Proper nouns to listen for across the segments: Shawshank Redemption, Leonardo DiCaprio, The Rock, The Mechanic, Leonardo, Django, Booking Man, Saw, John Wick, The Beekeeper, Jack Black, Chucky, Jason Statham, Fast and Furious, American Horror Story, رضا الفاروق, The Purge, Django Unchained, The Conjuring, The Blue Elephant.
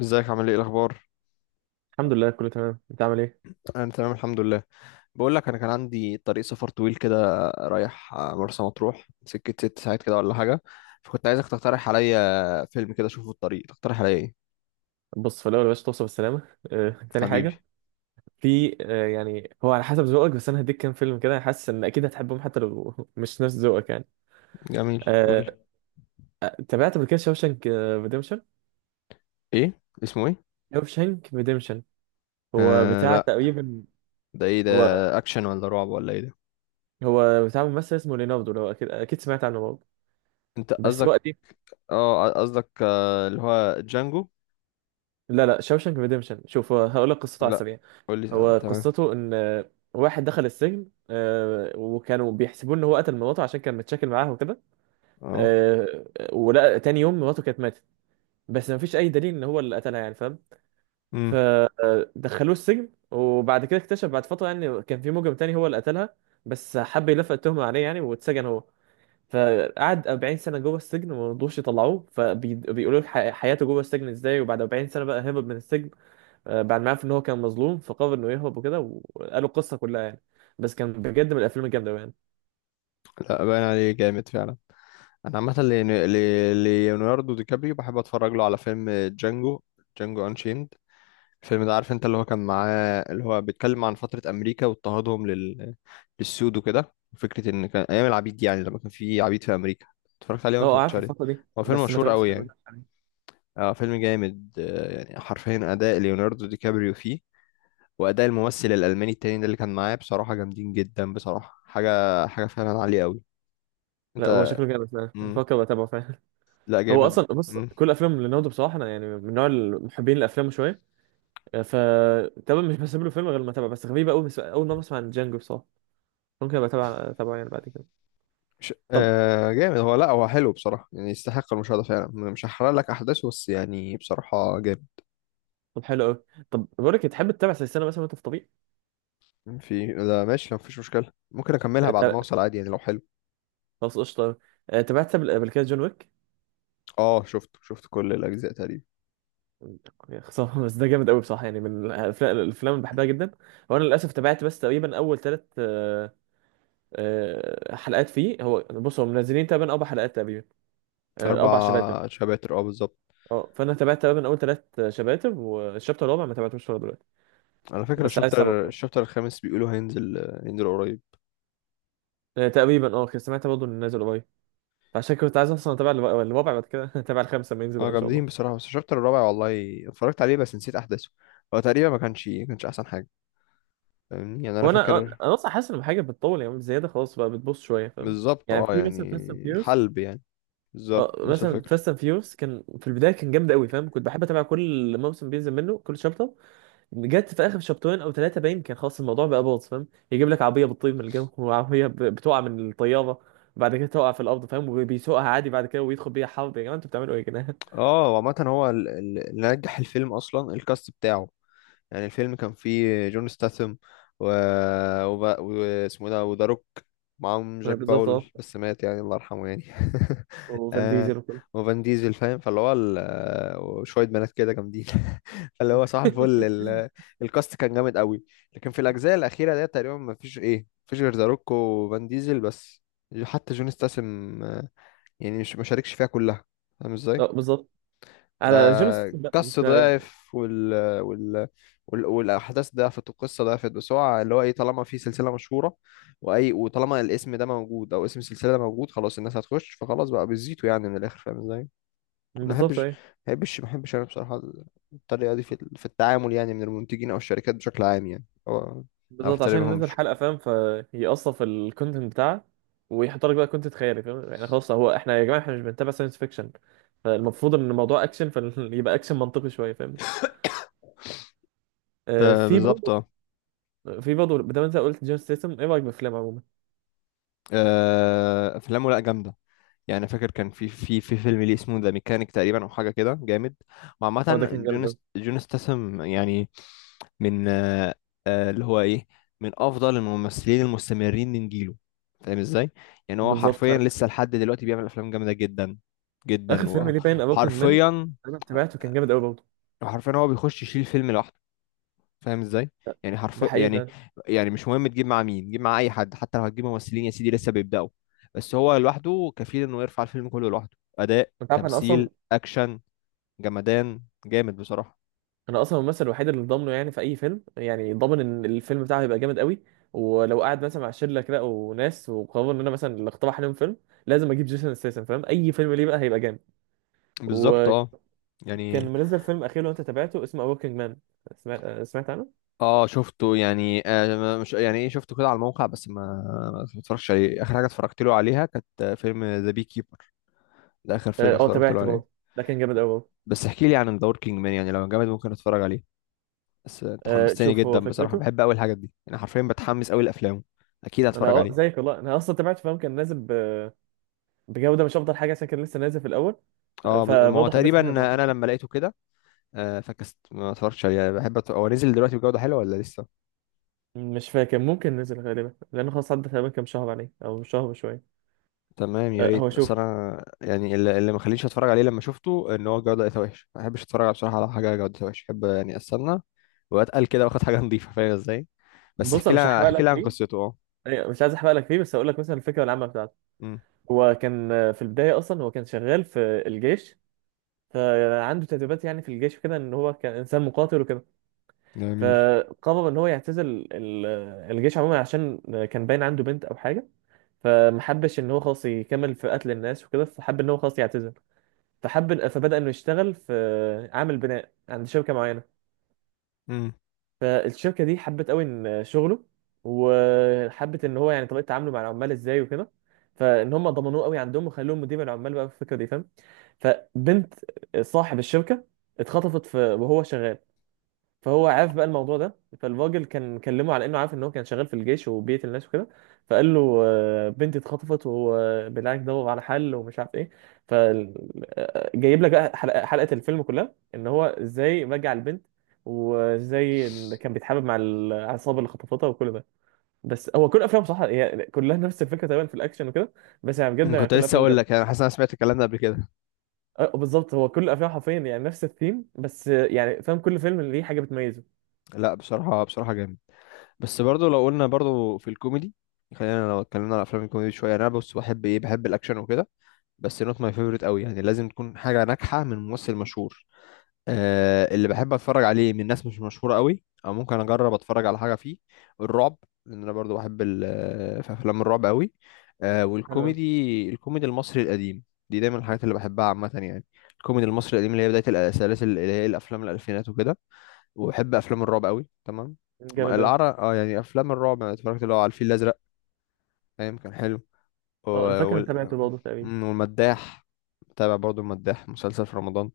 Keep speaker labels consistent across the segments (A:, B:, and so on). A: ازيك عامل ايه الاخبار؟
B: الحمد لله، كله تمام. انت عامل ايه؟
A: انا تمام الحمد لله. بقول لك، انا كان عندي طريق سفر طويل كده، رايح مرسى مطروح، سكه ست ساعات كده ولا حاجه. فكنت عايزك تقترح عليا فيلم كده اشوفه في الطريق، تقترح عليا ايه؟
B: بص، في الاول يا باشا، توصف السلامه. تاني
A: حبيبي.
B: حاجه. في يعني هو على حسب ذوقك، بس انا هديك كام فيلم كده حاسس ان اكيد هتحبهم حتى لو مش نفس ذوقك يعني.
A: جميل، قول
B: آه،
A: لي.
B: تابعت قبل كده شوشانك ريديمشن.
A: ايه؟ اسمه ايه؟
B: شوشانك ريديمشن، هو
A: آه،
B: بتاع
A: لا.
B: تقريبا.
A: ده ايه ده؟
B: هو
A: اكشن ولا رعب ولا ايه ده؟
B: هو بتاع ممثل اسمه ليناردو، لو اكيد اكيد سمعت عنه برضه.
A: انت
B: بس هو
A: قصدك؟
B: قديم.
A: اه قصدك، اللي هو جانجو.
B: لا لا، شوشانك ريديمشن. شوف، هو هقول لك قصته على
A: لا،
B: السريع.
A: قول لي.
B: هو
A: تمام.
B: قصته ان واحد دخل السجن، وكانوا بيحسبوه ان هو قتل مراته عشان كان متشاكل معاها وكده.
A: اه.
B: آه، ولا تاني يوم مراته كانت ماتت، بس ما فيش اي دليل ان هو اللي قتلها، يعني فاهم.
A: امم.
B: فدخلوه السجن وبعد كده اكتشف بعد فتره يعني كان في مجرم تاني هو اللي قتلها، بس حب يلفق التهمه عليه يعني، واتسجن هو. فقعد 40 سنه جوه السجن وما رضوش يطلعوه، فبيقولوا له حياته جوه السجن ازاي، وبعد 40 سنه بقى هرب من السجن. بعد ما عرف ان هو كان مظلوم فقرر انه يهرب وكده. وقالوا القصه كلها يعني. بس كان بجد من الافلام الجامده يعني.
A: لا، باين عليه جامد فعلا. انا عامه ليوناردو دي كابريو بحب اتفرج له على فيلم جانجو. جانجو انشيند. الفيلم ده، عارف انت اللي هو كان معاه، اللي هو بيتكلم عن فتره امريكا واضطهادهم للسود وكده، فكره ان كان ايام العبيد دي، يعني لما كان في عبيد في امريكا. اتفرجت عليه ولا ما
B: اه
A: اتفرجتش
B: عارف
A: عليه؟
B: الفتره دي،
A: هو فيلم
B: بس ما
A: مشهور
B: تابعتش.
A: قوي يعني. اه فيلم جامد، يعني حرفيا اداء ليوناردو دي كابريو فيه. واداء الممثل الالماني التاني ده اللي كان معاه بصراحه جامدين جدا، بصراحه حاجه حاجه فعلا عاليه قوي.
B: لا هو
A: انت؟
B: شكله جامد فعلا،
A: مم.
B: بفكر اتابعه فعلا.
A: لا،
B: هو
A: جامد.
B: اصلا بص
A: مم.
B: كل افلام ليوناردو بصراحه، انا يعني من نوع المحبين الافلام شويه. ف تمام، مش بسيب له فيلم غير لما اتابعه، بس غريبه قوي، بس اول مره اسمع عن جانجو بصراحه. ممكن ابقى اتابعه يعني بعد كده.
A: مش
B: طب
A: جامد هو، لا هو حلو بصراحة، يعني يستحق المشاهدة فعلا، مش هحرق لك أحداثه، بس يعني بصراحة جامد.
B: طب حلو قوي. طب بقول لك إيه، تحب تتابع سلسله مثلا وانت في طريق؟
A: في، لا ماشي مفيش مشكلة، ممكن أكملها بعد ما
B: تا-
A: أوصل عادي يعني لو حلو.
B: خلاص قشطه. تابعت قبل كده جون ويك.
A: اه، شفت كل الأجزاء تقريبا.
B: يا خساره. بس ده جامد قوي بصراحه، يعني من الافلام اللي بحبها جدا. هو انا للاسف تابعت بس تقريبا اول ثلاث حلقات فيه. هو بص هم منزلين تقريبا اربع حلقات تقريبا.
A: أربع
B: اربع شباتر.
A: شباتر اه، بالظبط.
B: اه، فانا تابعت تقريبا اول ثلاث شباتب، والشابتر الرابع ما تابعتوش لغايه دلوقتي.
A: على فكرة،
B: بس عايز اتابعه
A: الشابتر
B: طبعا.
A: الشابتر الخامس بيقولوا هينزل. هينزل قريب.
B: تقريبا اه كنت سمعت برضه انه نازل قريب. فعشان كنت عايز اصلا اتابع الرابع الرابع بعد كده اتابع الخامسه لما ينزل
A: اه
B: بقى ان شاء الله.
A: جامدين بصراحة، بس الشابتر الرابع والله اتفرجت عليه بس نسيت أحداثه. هو تقريبا ما كانش أحسن حاجة. فاهمني يعني، أنا
B: هو انا
A: فاكر.
B: انا اصلا حاسس ان حاجه بتطول يعني زياده، خلاص بقى بتبص شويه فاهم.
A: بالظبط
B: يعني
A: اه
B: في مثلا
A: يعني.
B: فاست اند فيوس.
A: حلب يعني.
B: اه
A: بالظبط نفس
B: مثلا
A: الفكرة.
B: فاست اند فيوس كان في البدايه كان جامد قوي فاهم، كنت بحب اتابع كل موسم بينزل منه كل شابتر. جت في اخر شابترين او ثلاثه باين كان خلاص الموضوع بقى باظ فاهم. يجيب لك عربيه بتطير من الجو، وعربيه بتقع من الطياره، بعد كده تقع في الارض فاهم، وبيسوقها عادي بعد كده، ويدخل بيها حرب. يا جماعه، انتوا بتعملوا ايه يا جدعان؟
A: اه، وعامة هو اللي نجح الفيلم اصلا الكاست بتاعه. يعني الفيلم كان فيه جون ستاثام، و... واسمه ده وذا روك. معاهم جاك
B: بالظبط اه.
A: باول بس مات يعني، الله يرحمه يعني.
B: وفان
A: آه،
B: ديزل وكله.
A: وفان ديزل فاهم، فاللي هو وشوية بنات كده جامدين. فاللي هو صح، الكاست كان جامد قوي. لكن في الأجزاء الأخيرة ديت تقريبا ما فيش إيه مفيش غير ذا روك وفان ديزل بس. حتى جون ستاثام يعني مش ما شاركش فيها كلها. فاهم ازاي؟
B: اه بالظبط. على جون ستيثم بقى
A: فقص
B: انت.
A: ضعف، وال... والاحداث ضعفت والقصه ضعفت، بس هو اللي هو ايه، طالما في سلسله مشهوره واي، وطالما الاسم ده موجود او اسم السلسله ده موجود خلاص الناس هتخش، فخلاص بقى بيزيتوا يعني من الاخر، فاهم ازاي؟ ما
B: بالظبط
A: بحبش ما
B: ايه.
A: ما بحبش انا بصراحه الطريقه دي في التعامل يعني من المنتجين او الشركات بشكل عام يعني، هو ما
B: بالظبط، عشان ننزل
A: بحترمهمش.
B: حلقه فاهم، فيقصف في الكونتنت بتاعه، ويحط لك بقى كونتنت خيالي فاهم، يعني خلاص، هو احنا يا جماعه احنا مش بنتابع ساينس فيكشن. فالمفروض ان الموضوع اكشن فيبقى اكشن منطقي شويه فاهم.
A: آه،
B: في
A: بالظبط
B: برضه
A: اه.
B: بدل انت قلت جون ستيتم، ايه رايك بالافلام عموما؟
A: آه، افلامه لا جامده. يعني أنا فاكر كان في فيلم ليه اسمه ذا ميكانيك تقريبا او حاجه كده جامد.
B: اه ده
A: وعامه
B: كان جامد
A: جون
B: قوي.
A: ست- جون ستاثام يعني. من آه، آه، اللي هو ايه من افضل الممثلين المستمرين من جيله. فاهم ازاي؟ يعني هو
B: بالظبط
A: حرفيا
B: فعلا.
A: لسه لحد دلوقتي بيعمل افلام جامده جدا
B: اخر
A: جدا
B: فيلم ليه باين ابوكينج مان.
A: وحرفيا
B: انا تابعته كان جامد قوي برضه.
A: وحرفيا هو بيخش يشيل فيلم لوحده. فاهم ازاي؟
B: ده
A: يعني حرف
B: ده حقيقي
A: يعني
B: فعلا.
A: يعني مش مهم تجيب مع مين، جيب مع اي حد، حتى لو هتجيب ممثلين يا سيدي لسه بيبداوا. بس هو لوحده كفيل انه يرفع الفيلم كله لوحده، اداء
B: انت عارف انا اصلا
A: تمثيل اكشن جمدان جامد بصراحة.
B: انا اصلا الممثل الوحيد اللي ضامنه، يعني في اي فيلم يعني ضامن ان الفيلم بتاعه هيبقى جامد قوي. ولو قاعد مثلا مع شله كده وناس وقرروا ان انا مثلا اللي اقترح عليهم فيلم، لازم اجيب جيسون ستيتم، فاهم اي فيلم ليه بقى هيبقى جامد.
A: بالظبط اه
B: وكان
A: يعني.
B: منزل فيلم اخير لو انت تابعته اسمه ابوكينج مان. سمعت عنه؟
A: اه شفته يعني مش يعني ايه، شفته كده على الموقع بس ما اتفرجتش عليه. اخر حاجه اتفرجت له عليها كانت فيلم ذا بي كيبر. ده اخر
B: اه،
A: فيلم اتفرجت له
B: تابعته
A: عليه.
B: برضه. ده كان جامد قوي برضه.
A: بس احكي لي عن ذا وركينج مان يعني، لو جامد ممكن اتفرج عليه. بس انت حمستني
B: شوف هو
A: جدا بصراحه،
B: فكرته.
A: بحب قوي الحاجات دي، انا حرفيا بتحمس قوي لافلام. اكيد
B: انا
A: هتفرج عليه.
B: زيك والله، انا اصلا تابعت فاهم، كان نازل بجوده مش افضل حاجه عشان كان لسه نازل في الاول.
A: اه، ما هو
B: فبرضه حبيت
A: تقريبا.
B: أتابع الموضوع.
A: انا لما لقيته كده، فكست ما اتفرجتش عليه يعني، بحب هو نزل دلوقتي بجوده حلوه ولا لسه؟
B: مش فاكر، ممكن نزل غالبا لانه خلاص عدى تقريبا كام شهر عليه او شهر وشويه.
A: تمام، يا
B: أه هو
A: ريت،
B: شوف.
A: اصل انا يعني اللي ما خلينيش اتفرج عليه لما شفته ان هو الجوده لقيتها وحش، ما بحبش اتفرج على، بصراحه، على حاجه جودتها وحش، بحب يعني استنى واتقل كده واخد حاجه نظيفه، فاهم ازاي؟ بس
B: بص
A: احكي
B: انا مش
A: لها
B: هحرق
A: احكي
B: لك
A: لها عن
B: فيه.
A: قصته اه.
B: أيوة، مش عايز احرق لك فيه، بس هقول لك مثلا الفكره العامه بتاعته.
A: امم.
B: هو كان في البدايه اصلا هو كان شغال في الجيش. فعنده تدريبات يعني في الجيش وكده، ان هو كان انسان مقاتل وكده.
A: جميل.
B: فقرر ان هو يعتزل ال- الجيش عموما، عشان كان باين عنده بنت او حاجه. فمحبش ان هو خلاص يكمل في قتل الناس وكده، فحب ان هو خلاص يعتزل. فبدأ انه يشتغل في عامل بناء عند شركة معينة.
A: امم.
B: فالشركة دي حبت قوي ان شغله، وحبت ان هو يعني طريقة تعامله مع العمال ازاي وكده، فان هم ضمنوه قوي عندهم وخلوه مدير العمال بقى في الفكرة دي فاهم. فبنت صاحب الشركة اتخطفت في وهو شغال. فهو عارف بقى الموضوع ده، فالراجل كان كلمه على انه عارف ان هو كان شغال في الجيش وبيقتل الناس وكده. فقال له بنتي اتخطفت، وبالعكس دور على حل ومش عارف ايه. فجايب لك بقى حلقة الفيلم كلها، ان هو ازاي رجع البنت، وازاي إن كان بيتحابب مع العصابه اللي خطفتها وكل ده. بس هو كل افلامه صح هي كلها نفس الفكره تقريبا في الاكشن وكده، بس يعني بجد يعني
A: كنت
B: كل
A: لسه
B: افلامه
A: اقول
B: جامده.
A: لك، انا حاسس إن انا سمعت الكلام ده قبل كده.
B: بالظبط، هو كل افلامه حرفيا يعني نفس الثيم، بس يعني فاهم كل فيلم ليه حاجه بتميزه.
A: لا بصراحه بصراحه جامد. بس برضو، لو قلنا برضو في الكوميدي، خلينا لو اتكلمنا على افلام الكوميدي شويه، انا بص بحب الاكشن وكده، بس نوت ماي فيفورت قوي يعني، لازم تكون حاجه ناجحه من ممثل مشهور. آه، اللي بحب اتفرج عليه من ناس مش مشهوره قوي، او ممكن اجرب اتفرج على حاجه فيه الرعب. لان انا برضو بحب في افلام الرعب قوي. آه،
B: انا
A: والكوميدي المصري القديم، دي دايما الحاجات اللي بحبها عامه يعني. الكوميدي المصري القديم اللي هي بدايه السلاسل اللي هي الافلام الالفينات وكده. وبحب افلام الرعب قوي، تمام.
B: جامد أوي.
A: العرب اه يعني افلام الرعب، انا اتفرجت اللي هو على الفيل الازرق ايام كان حلو. و-
B: اه انا فاكر اني
A: وال...
B: تابعته برضه تقريبا.
A: والمداح. بتابع برضو المداح مسلسل في رمضان،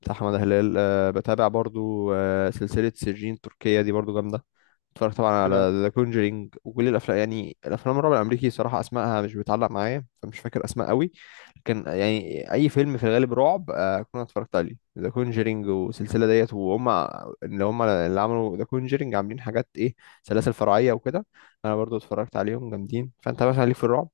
A: بتاع احمد هلال. أه، بتابع برضو. أه، سلسلة سجين تركية دي برضو جامدة. اتفرجت طبعا على
B: حلو أوي.
A: ذا كونجرينج وكل الافلام، يعني الافلام الرعب الامريكي صراحه اسمائها مش بتعلق معايا، فمش فاكر اسماء قوي. لكن يعني اي فيلم في الغالب رعب، كنا اتفرجت عليه ذا كونجرينج والسلسله ديت، وهم اللي هم اللي عملوا ذا كونجرينج عاملين حاجات ايه، سلاسل فرعيه وكده. انا برضو اتفرجت عليهم جامدين. فانت مثلا ليك في الرعب؟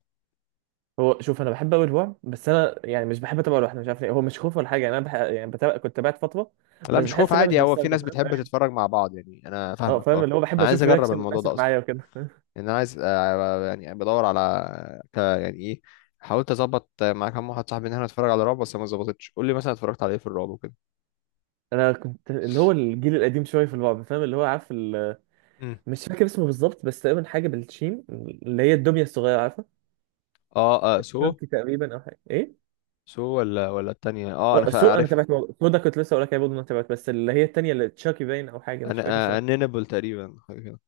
B: هو شوف، انا بحب قوي الرعب، بس انا يعني مش بحب اتابعه لوحدي، مش عارف ليه، هو مش خوف ولا حاجه، يعني انا يعني بتابع كنت تابعت فتره،
A: لا
B: بس
A: مش خوف
B: بحس ان انا مش
A: عادي، هو في
B: بستمتع
A: ناس
B: فاهم.
A: بتحب
B: أيوة.
A: تتفرج مع بعض يعني، انا
B: اه
A: فاهمك
B: فاهم،
A: اه.
B: اللي هو بحب
A: انا عايز
B: اشوف
A: اجرب
B: رياكشن
A: الموضوع
B: الناس
A: ده
B: اللي
A: اصلا،
B: معايا وكده.
A: لان انا عايز يعني بدور على يعني ايه، حاولت اظبط مع كام واحد صاحبي ان احنا نتفرج على رعب بس ما ظبطتش. قول لي مثلا اتفرجت على ايه في الرعب وكده.
B: انا كنت اللي هو الجيل القديم شويه في الرعب فاهم، اللي هو عارف
A: مم.
B: مش فاكر اسمه بالظبط، بس تقريبا حاجه بالشين، اللي هي الدميه الصغيره عارفه،
A: اه، آه سو.
B: شانكي تقريبا او حاجه ايه.
A: سو ولا التانية، اه انا
B: اه سو، انا
A: عارف.
B: تابعت سو ده، كنت لسه اقول لك يا، برضه انا تابعت، بس اللي هي التانيه اللي تشاكي باين او حاجه مش
A: انا
B: فاكر.
A: انينبل تقريبا، حاجة كده.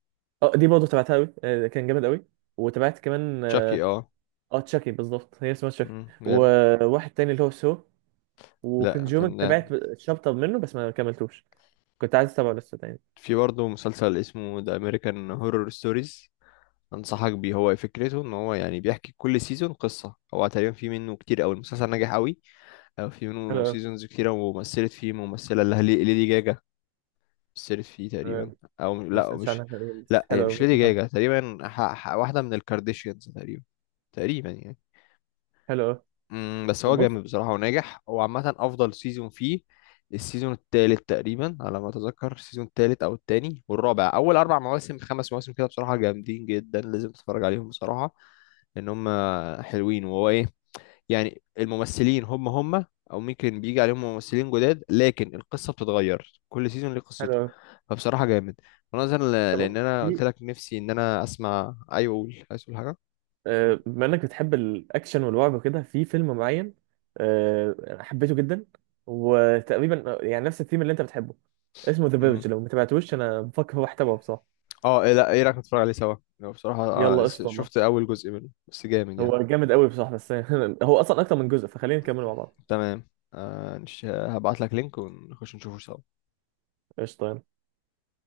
B: اه دي برضه تبعتها قوي. كان جامد قوي. وتابعت كمان
A: تشاكي
B: اه.
A: اه.
B: تشاكي بالظبط هي اسمها تشاكي.
A: مم، جامد.
B: وواحد تاني اللي هو سو.
A: لا
B: وكونجومنج
A: فنان.
B: تابعت شابتر منه بس ما كملتوش. كنت عايز اتابعه لسه تاني.
A: في برضه مسلسل اسمه ذا امريكان هورور ستوريز، انصحك بيه، هو فكرته ان هو يعني بيحكي كل سيزون قصة، هو تقريبا في منه كتير قوي، المسلسل ناجح قوي. في
B: حلو
A: منه
B: قوي.
A: سيزونز كتيرة، ومثلت فيه ممثلة اللي هي ليدي جاجا، مثلت فيه تقريبا.
B: آه،
A: أو
B: ما
A: لا
B: سمعتش
A: مش،
B: عنها تقريباً، بس
A: لا هي
B: حلو قوي
A: مش ليدي
B: ممكن اتابعه.
A: جاجا تقريبا، واحدة من الكارديشيانز تقريبا، تقريبا يعني.
B: حلو قوي
A: مم، بس
B: طب
A: هو
B: بص
A: جامد بصراحة وناجح. هو عامة أفضل سيزون فيه السيزون التالت تقريبا على ما أتذكر، السيزون التالت أو التاني والرابع، أول أربع مواسم خمس مواسم كده بصراحة جامدين جدا، لازم تتفرج عليهم بصراحة، لأن هم حلوين. وهو إيه، يعني الممثلين هم هم، او ممكن بيجي عليهم ممثلين جداد، لكن القصه بتتغير كل سيزون ليه
B: حلو
A: قصته،
B: قوي
A: فبصراحه جامد. ونظرا ل-
B: طب بص
A: لان انا قلت
B: في
A: لك نفسي ان انا اسمع، ايوه قول، عايز تقول حاجه؟ مم.
B: بما انك بتحب الاكشن والرعب وكده في فيلم معين. آه، حبيته جدا، وتقريبا يعني نفس الثيم اللي انت بتحبه. اسمه ذا فيرج،
A: مم.
B: لو ما تابعتوش انا بفكر هو تابعه بصراحه.
A: اه، إيه لا ايه رايك نتفرج عليه سوا لو بصراحه؟
B: يلا قشطه والله.
A: شفت اول جزء منه بس جامد يعني.
B: هو جامد قوي بصراحه بس هو اصلا اكتر من جزء، فخلينا نكمل مع بعض.
A: تمام. آه، هبعت لك لينك ونخش نشوفه سوا.
B: قشطه يلا.